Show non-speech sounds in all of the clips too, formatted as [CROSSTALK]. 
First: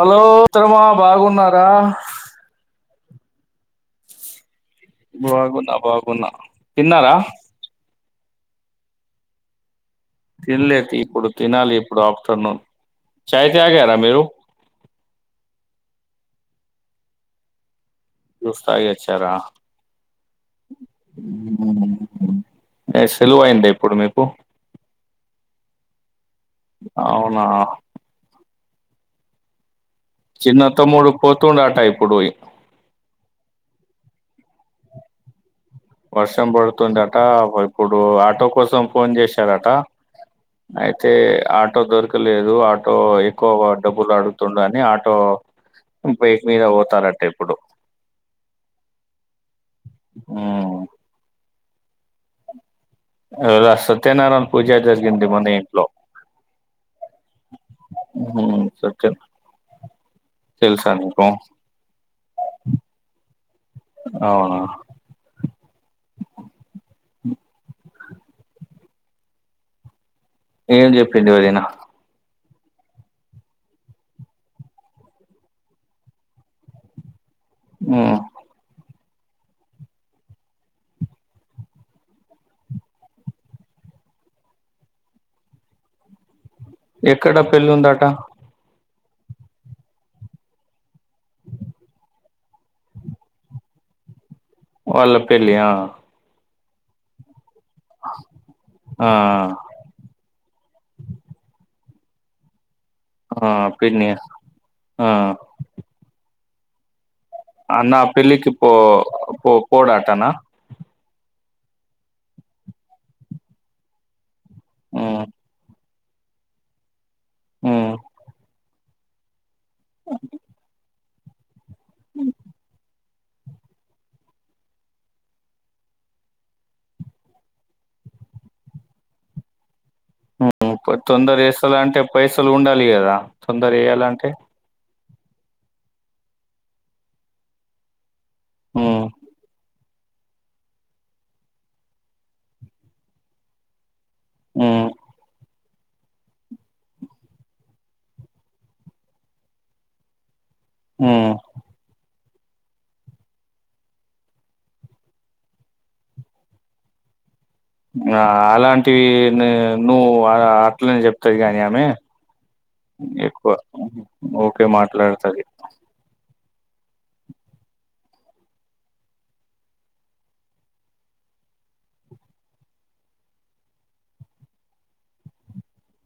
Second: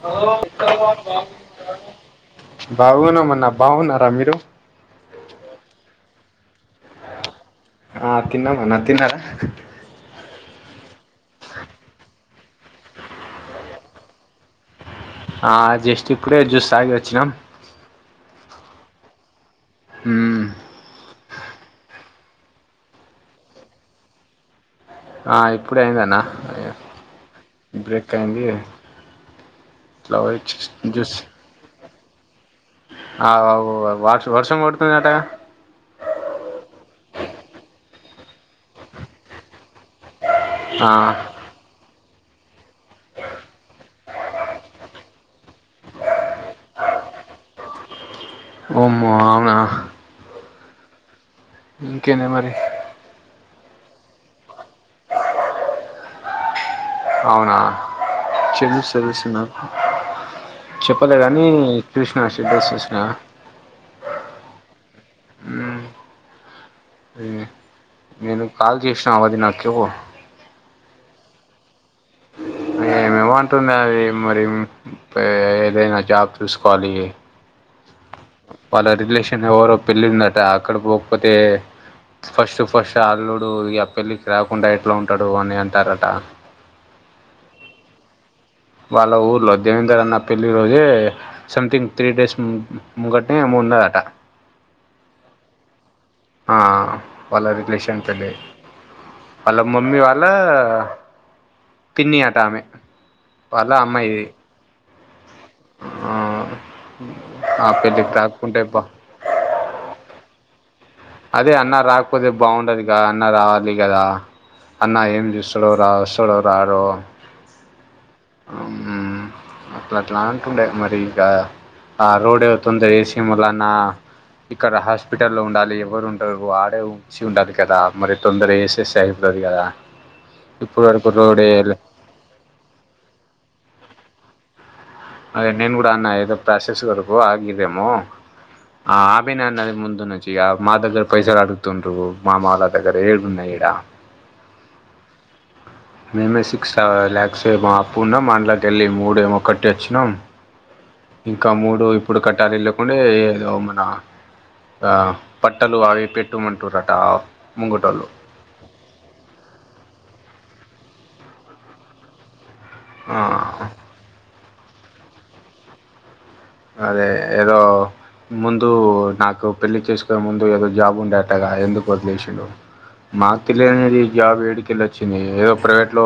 Hello ఉత్తరమా బాగున్నారా బాగున్నామన్నా బాగున్నారా మీరు బాగున్నా బాగున్నా తిన్నారా ఆ తిన్నమ నా తిన్నారా తినలేదు ఇప్పుడు తినాలి ఇప్పుడు ఆఫ్టర్నూన్ చాయ్ తగారా మీరు ఆ జస్టి ఇప్పుడే జూస్ తాగి వచ్చినాం చూస్తాగిచ్చారా ఉమ్ సలువు అయిడి ఇప్పుడు మీకు ఇప్పుడ అయిందన్న అవునా బ్రేక్ అయింది ఇట్లా వచ్చి చిన్న తమ్ముడు జ్యూస్ పోతుండా టైప్ పడుయి ఆ వష వర్షం కొడుతు చటా వర్షం పడుతుందట ఇప్పుడు ఆటో కోసం ఫోన్ చేశారట ఆ అయితే ఆటో దొర్క లేదు ఎక్కువగా డబ్బు లు అడుగుతుడు అని ఆటో బైక్ మీద పోతారట ఇప్పుడు ఆమా అవునా ఉవ్ ఇంకేమె మరి ఇగ సత్యనారాయణ పూజ జరిగింది మన ఇంట్లో అవునా చెదు సత్యం చ నాకు తెలుసా చెప్పలే నీకు కాని కృష్ణ చెద్ద చసినా అవునా ఏ, నేను కాల్ చేసినా అది నచ్చకే ఏం చెప్పిండు వదినా మేమంటుంన్నా అది మరి ఏదైనా జాబ్ చూసుకోవాలి ఉమ్ వాళ్ళ రిలేషన్ ఎవరో పెళ్ళి ఉందట అక్కడ పోక్పోతే ఫస్ట్ ఫస్ట్ అల్లుడు ఇ ఆ పెళ్ళికి రాకుండ ఎట్లా ఉంటాడు అని అంటారట ఎక్కడ పెళ్ళి ఉందట వాళ్ళ ఊర్లో దేవేందర్ అన్న పెళ్లిి రోజే సంథింగ్ త్రీ డేస్ మ ముంగటినే ముందట అట వాళ్ళ పేళ్ళి ఆ వాల్లది రిలేషన్ తో నె ఆ వాళ్ళ మమ్మీ వాళ్ళ తిన్ని ఆటామె ఆ పేన్నె ఆ ఆ ఆ అ నా పెళ్ళికి రాకుంటే పో బా పో పోడాటన అదే అన్న రాకపోతే బాగుండదిగా అన్న రావాలి కదా అన్నా ఉమ్ ఏం చూస్తడు రావాస తోడూ రారు ఉమ్ అట్ల అట్లాంటుండే మరి గాయ ఆ రోడ్ ఎవ తొందర ఏసి ప మూలన ఇక్కడ హాస్పిటల్లో ఉండాలి ఎవరు ఉండరు ఆడే ఉంచి ఉండాలి కదా మరి తొందర వేసేసి అయిపోతుంది కదా ఉమ్ ఇప్పుడు వరకు తొందర రోడ్ వేయలే వేస్తదా అంటే పైసలు ఉండాలి కదా తొందర చేయాల అంటే అదే నేను కూడ అన్న ఏదో ప్రాసెస్ వరకు ఆగదేమో ఆ ఉమ్ ఆపినన్నది ముందు పొద్దు నీచ్చియా మా దగ్గర పైసలు అడుగుతుండ్రు మామలా దగ్గర ఏడున్నాయె ఈడా ఉమ్ మేమే సిక్స్ ల్యాక్స్ ఏమో అప్పు ఉన్నాం మన్ల అటు వెళ్ళి మూడు ఏమో కట్టి వచ్చినాం ఉమ్ ఇంక మూడు ఇప్పుడు కట్టాల వెళ్ళకుంే ఏదో మన పట్టలు అవి పెట్టుమంటురట ఆ అలాంటివి ని నువ్వు ఇట్లనె జెప్తది ఇగ ఆమె ఎక్కువ ఓ ఓకే మాట్లాడతది. అదే ఏదో ముందు నాకు పెళ్లి చేసుకునే ముందు ఏదో జాబ్ ఉండే అటా గా ఎందుకు వదిలేసిండు. మాకు తెలియనేది జాబ్ ఏడికెళ్ళి వచ్చింది ఏదో ప్రైవేట్లో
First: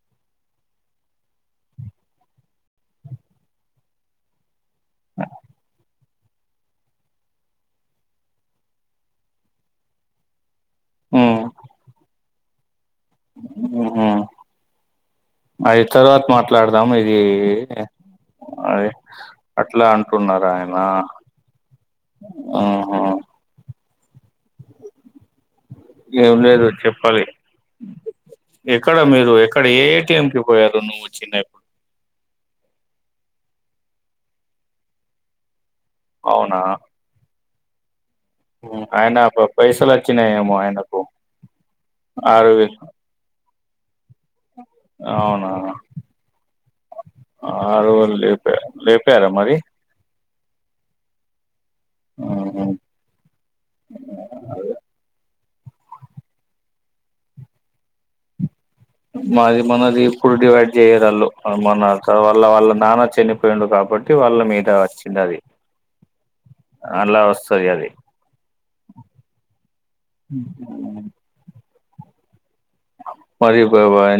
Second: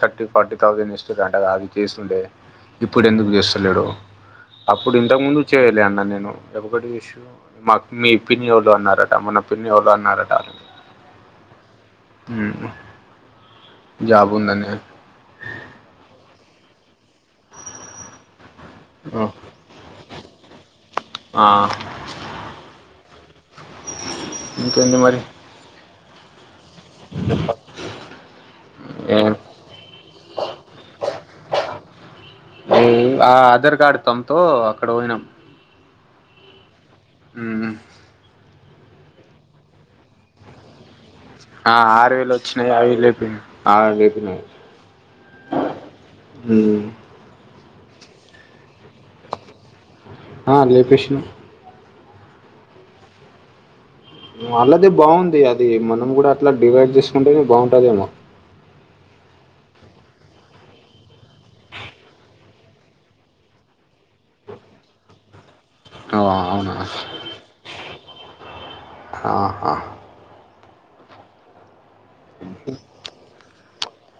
థర్టీ, ఫార్టీ థౌసండ్ ఇస్తురు. అట గా అది చేస్తుండే ఇప్పుడు ఎందుకు చేస్తలేడో అప్పుడు ఇంతకు ముందు చేయలే అన్న నేను మాకు మీ పిన్ని వొళ్ళు అన్నారట, మన పిన్ని వాళ్ళు అన్నారట అ హ్మ్ హ్మ్ ఉ హ్మ్ ఉ అయిదు తరువాత మాట్ మాట్లాడదాం అది అదే అట్లా అంటున్నారా ఆయన ఆ ఆహ ఇంక ఎంది మరి ఏమ్ లేదు చెప్పాలి. ఎక్కడ మీరు ఎక్కడ ఏ టెంపుల్ పోయారు. రెండు, మూడు, చిన్నవి ఆధార్ కార్డు థంబ్ తో అక్కడ పోయినాం. అవునా హ్మ్ ఉ ఆయన పైసలు వచ్చినాయేమో ఆయనకు ఆ ఆరు వేలు వచ్చినాయి. [UNINTELLIGIBLE] అయిపోయినాయి. ఆరువేలు ఇచ్చినా అవునా ఆరువేలు లేప లేపార మరి ఆ లేపేసినాం ఆహా వాళ్లదే బాగుంది. అది అది మనం కూడా అట్లా డివైడ్ చేసుకుంటేనే, బాగుంటదేమో మాది మనది ఇప్పుడు డివైడ్ చేయ్యేరు వాళ్ళు మన కావ్య వాళ్ళ నాన్న చనిపోయిండు. కాబట్టి వాళ్ళ మీద వచ్చింది. అది అవునా అలా వస్తాది. అది ఆ అ ఆ మరి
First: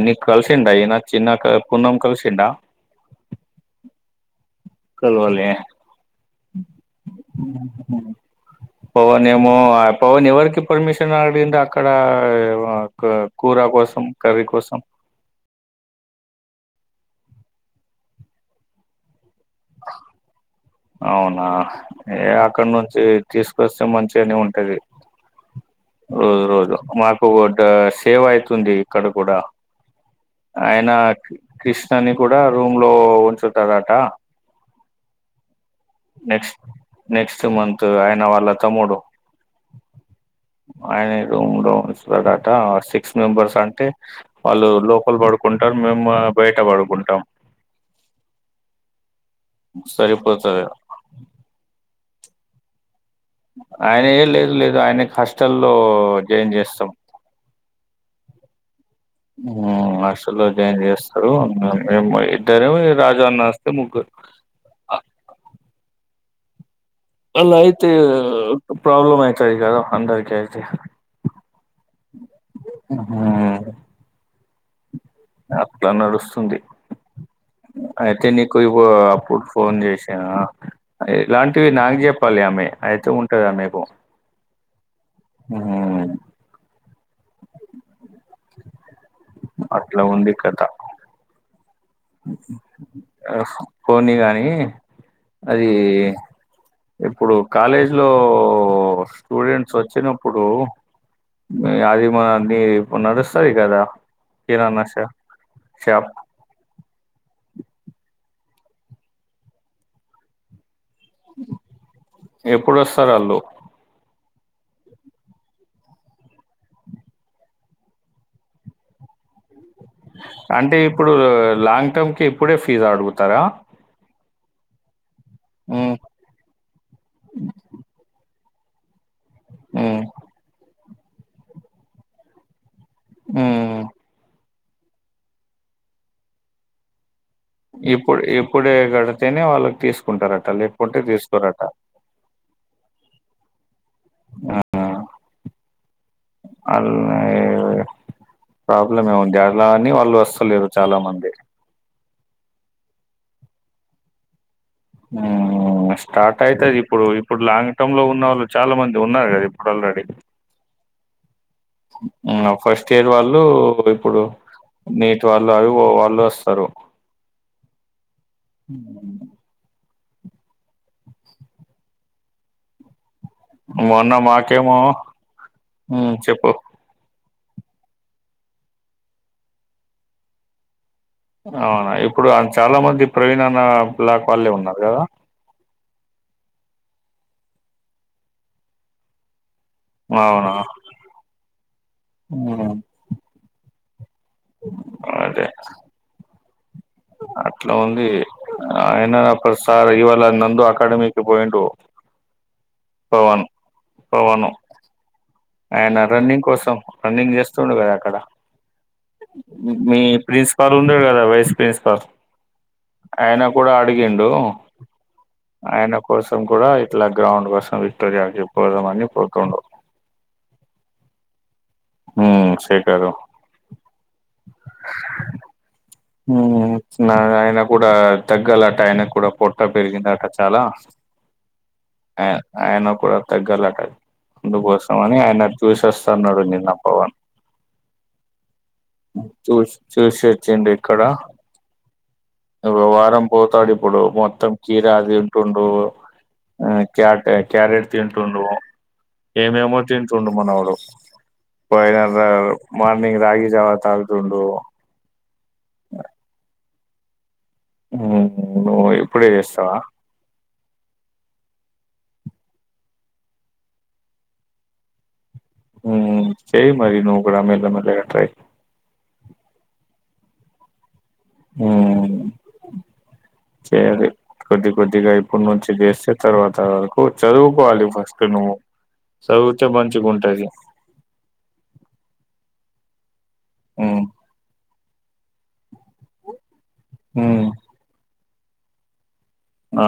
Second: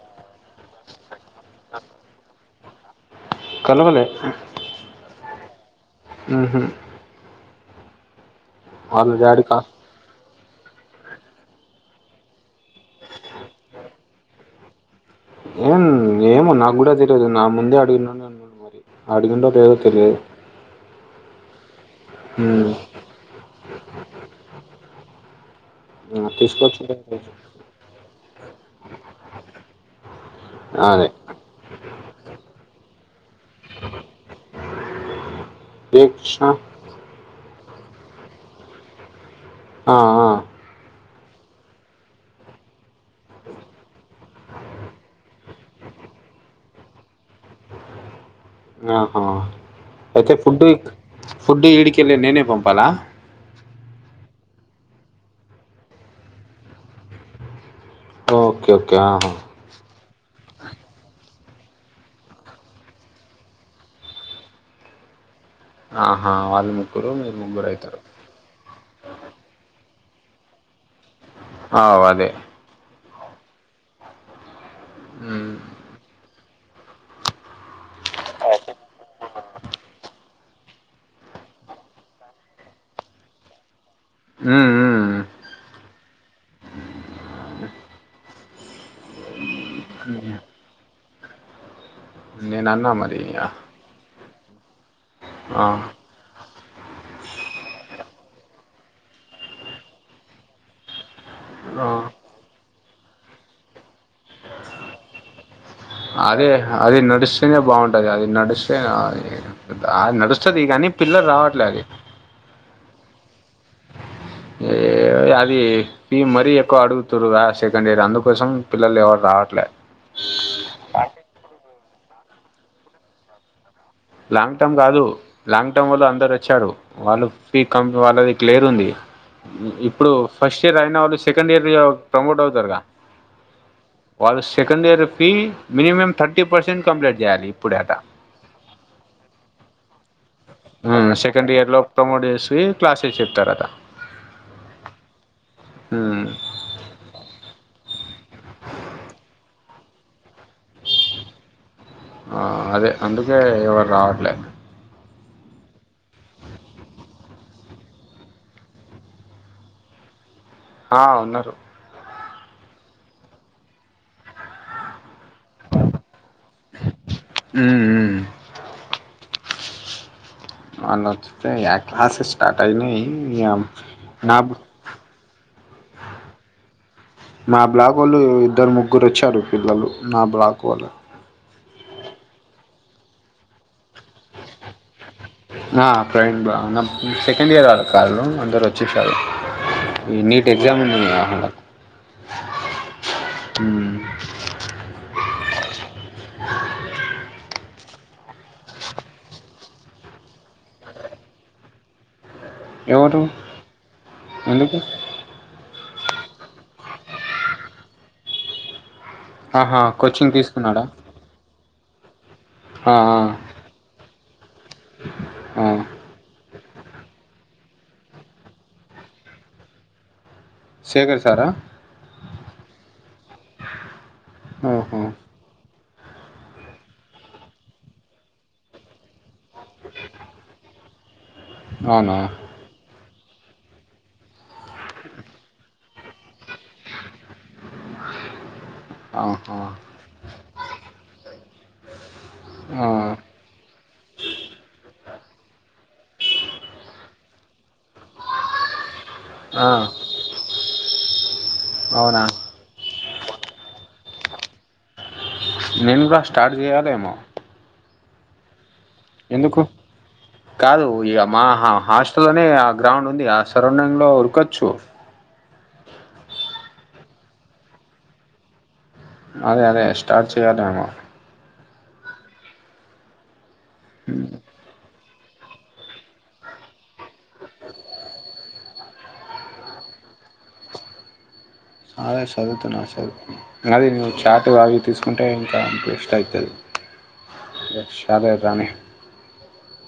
నిక్ కలిసిండా ఈయన చిన్నక్క, పున్నం కలిసిండా కాలవలే కాలవలే హ్మ్ ఉ ఉ పవన్ డాడీ ఏమో కా పవన్ ఎవరికి పర్మిషన్ అడింద అక్కడ ఏమో ఒక కూర కోసం కవి కోసం ఏం ఏమో నాకు కూడా తెలియదు నా ముందే అడిగినా అనడు మరి అడిగుండో అవునా ఏ అక్కడ ఉమ్, నుంచి తీసుకొస్తే మంచిగానె ఉంటది ఆ, రోజు రోజు తీసుకొచ్చిండే మాకు తెలుసు. వొడ్డ సేవ్ అయితుంది ఇక్కడ కూడా, ఆయన అదే కృష్ణని కూడా రూమ్ లో ఉంచుతారట. ఏ కృష్ణ నెక్స్ట్ నెక్స్ట్ మం త్ ఆయన వాళ్ళ తమ్ముడు ఆ ఆ ఆయన రూమ్ లో వస్తాడట సీ క్స్ మెంబర్స్ అంటే వాళ్ళు లోపల్ పడుకుంటారు. మేము బయట పడుకు. ఉంటాం ఆ అయితే సరిపోతది ఫుడిక్ ఫుడ్ ఇడికి లే నేనే పంపాలా ఆయన ఏం లేదు లేదు ఆయనకి హాస్టల్లో జాయిన్ జేస్సాం ఓకే ఓకే ఆహా లో జాయిన్ జేస్తరు మేం బోయి ఇద్దరం రాజ అన్న వస్తే ముగ్గురు ఆహా వాళ్ళు ముగ్ అలా అయితే ప్రాబ్లమ్ అయితాది గదా అందరుకి అయితే ఆవ్ అదే మ్మ్ హ్మ్ ఉమ్, అట్లా నడుస్తుంది అయితే నీకు ఇ అప్పుడు ఫోన్ జేశా, ఇలాంటివి నాకు చెప్పాలి ఆమె అయితే ఉంటదు ఆమెకు హ్మ్ హ్మ్మ్ ఔన్ అ అట్లా ఉంది కథ నేను అన్నా మరి ఆ, అహ్ పోనీగా [UNINTELLIGIBLE] ఆ, అది ఇప్పుడు కాలేజ్ లో స్టూడెంట్స్ వచ్చినప్పుడు మ్ ఆ. అది వాడ్ నీవ్ ఇప్పుడు నడుస్సది కదా కిరాణ షా షాప్ అదే అది నడుస్తూనే బాగుంటది అది నడుస్ నడుస్తది ఈ కానీ పిల్లలు రావట్లే అవి పోరొస్తరువల్లు ఏ అది ఫ మరీ ఎక్కువ అడుగుతుారుగా సెకండ్ ఇయర్ అందుకోసం పిల్లలు ఎవరు రావట్లే అంటే ఇప్పుడు లాంగ్ టర్మ్ క ఇప్పుడే ఫీజ్ అడుగుతార లాంగ్ టర్మ్ కాదు లాంగ్ టర్మ్ వాళ్ళ అందరు వచ్చారు వాళ్ళు ఫీ కం వాళ్ళది క్లియర్ ఉంది మ్మ్ ఇప్పుడు ఫస్ట్ ఇయర్ అయిన వాళ్ళు సెకండ్ ఇయర్ ప్రమోట్ అవుతారుగా ఆ second year fee minimum thirty percent complete చేయాలి ఇప్పుడే అట ఇప్పుడు ఇప్పుడే క్కడ అనే వాళ్ళకి తీసుకుంటారు సెకండ్ ఇయర్ లో ప్రమోట్ చేసి క్లాస్ [UNINTELLIGIBLE] ఆ అ ప్రాబ్లం ఏముంది అలా అని వాళ్ళు వస్తలేరు చాలా మంది ఆ అదే అందుకే ఎవరు రావట్లేదు స్టార్ట్ అయితుది ఇప్పుడు ఇప్పుడు లాంగ్ టర్మ్ లో ఉన్న వాళ్ళు చాలా మంది ఉన్నారు కదా ఇప్పుడు ఆల్రెడీ ఆ ఉన్నారు ఫస్ట్ ఇయర్ వాళ్ళు ఇప్పుడు నీట్ వాళ్ళు అవి వాళ్ళు వస్తారు ఉమ్ ఉమ్ [UNINTELLIGIBLE] మొన్న నా మాకేమో హు చెప్పు మా బ్లాక్ వాళ్ళు ఇద్దరు ముగ్గురు వచ్చారు పిల్లలు నా బ్లాక్ వాళ్ళు అవునా ఇప్పుడు చాలా మంది ప్రవీణ్ అన్న బ్లాక్ వాళ్ళే ఉన్నారు కదా ఫ్రెండ్ బ సెకండ్ ఇయర్ వాళ్ కాలు అందరు వచ్చేసారు ఈ నీట్ అవునా ఎగ్జామ్ ఉంది అలా హ్మ్ అదే అ అట్లా ఉంది ఆయనప్పడు సార్ ఇవాళ నందు అకాడమీకి పోయిడు ఎవరు ఎందుకు ఆయన రన్నింగ్ కోసం రన్నింగ్ చేస్తుండు కదా అక్కడ ఆహా మీ కోచింగ్ ప్రిన్సిపాల్ తీసుకున్నాడా ఉండడు కదా వైసు పేస్క ఆ అయన ఆ కూడాడా అడుగి ఎండూ ఆ. ఆయన కోసం కూడా ఇట్లా గ్రౌండ్ కోసం విక్టోరియా చెదా అని పోతుండారు శేఖర్ సారా ఉమ్ సెకారు ఓహో ఆయన కూడా తగ్గాలట ఆయన కూడా పొట్టా పెరిగింద అట చాలా అవునా ఎన కూడా తగ్గలట అందుకోసం అని ఆయన చూసేస్తున్నాడు నిన్న పవన్ చూ ఆహా చూసిచ్చడి ఇ ఆ వారం పోతాడు ఇప్పుడు మొత్తం కీరా అది ఉంటుండు క క్యారెట్ తింటుడు ఆ ఏమేమో తింటుండు మనడు ప అవునా మ అంగ్ రగి జావాత ఆగండు నేను కూడా స్టార్ట్ చేయాలేమో ఉమ్ ఎందుకు కాదు ఇక మా హాస్ అస్తునే ఆ గ్రౌండ్ ఉంది ఆ సరౌండింగ్ లో ఉరకొచ్చు స మరి నుూ కూడాడ మల మల క టై అదే అదే స్టార్ట్ చేయాలమ ఉమ్ చే అ కొద్ది కొద్దిగాయి ఇప్పడు నుంచి చేసే తర్వాత వరకు చదువుకోవాలి ఫస్ట్ నువ్వు చదివితే మంచిగాంటది సదే చదువుతు నా చదు అదే మ్మ్ నవ చాట్ ఆవి తీసుకుంటే ఇంకా అపి ఇష్ట అవుతుంది మ్మ్ ఎ రాదే రానే హా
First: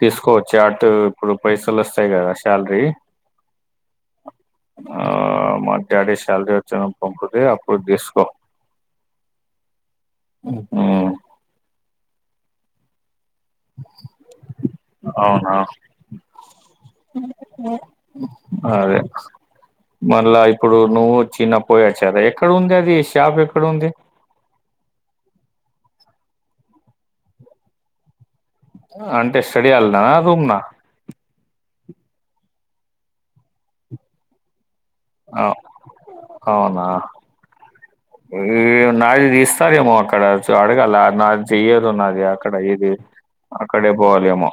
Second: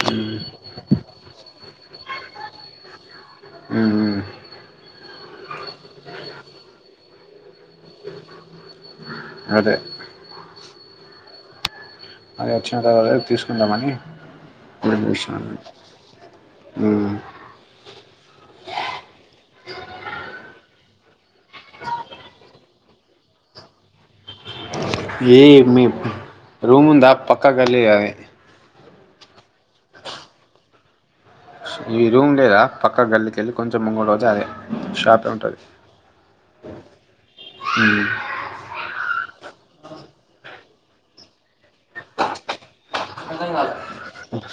తీసుకోవచ్చు అటు ఇప్పుడు పైసలు వస్తాయి కదా సల్రి ఆ మరి డాడీ సాలరి వచ్చ పంపద ఒకాటి థెస్కో అదే ఉమ్ అదేచ్చిన తీస్ అవునా అదే మళ్ళా ఇప్పుడు నువ్వు చిన్న పోయచ్చారా ఎక్కడ ఉంది అది షాప్ ఎక్కడ ఉంది ఏ మీ రూముంద పక్కా కలి అవే అంటే స్టడీయాలదనా రూమ్నా ఈ రూ ఉండేదా పక్క గల్లికెళ్ళి కొంచెం ముంగడు రోజు అదే షాపే ఆ అవునా ఉంటుంది ఈ నాడు సరేమో అక్కడ అడగాల నా చెయ్యదున్నది అక్కడ ఇది ఆక్కడ పోవాల అమ్మో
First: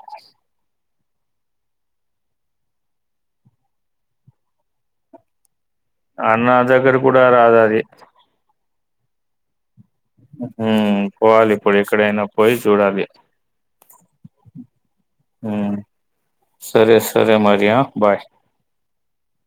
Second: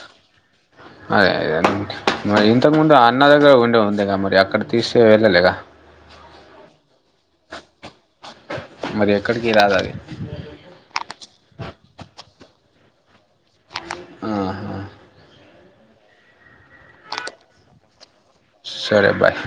అదే అదే మరి ఇంతకుముందు అన్న దగ్గర ఉండే ఉందిగా మరి అక్కడ తీస్తే వెళ్ళాలగా అన్న దగ్గర కూడా రాద అది మరి ఎక్కడికి రాద అది హ పోవాలి ఇప్పుడు ఎక్కడైనా పోయి చూడాలి ఆహా ఉమ్ సరే సరే మరి యా బాయ్ సరే బాయ్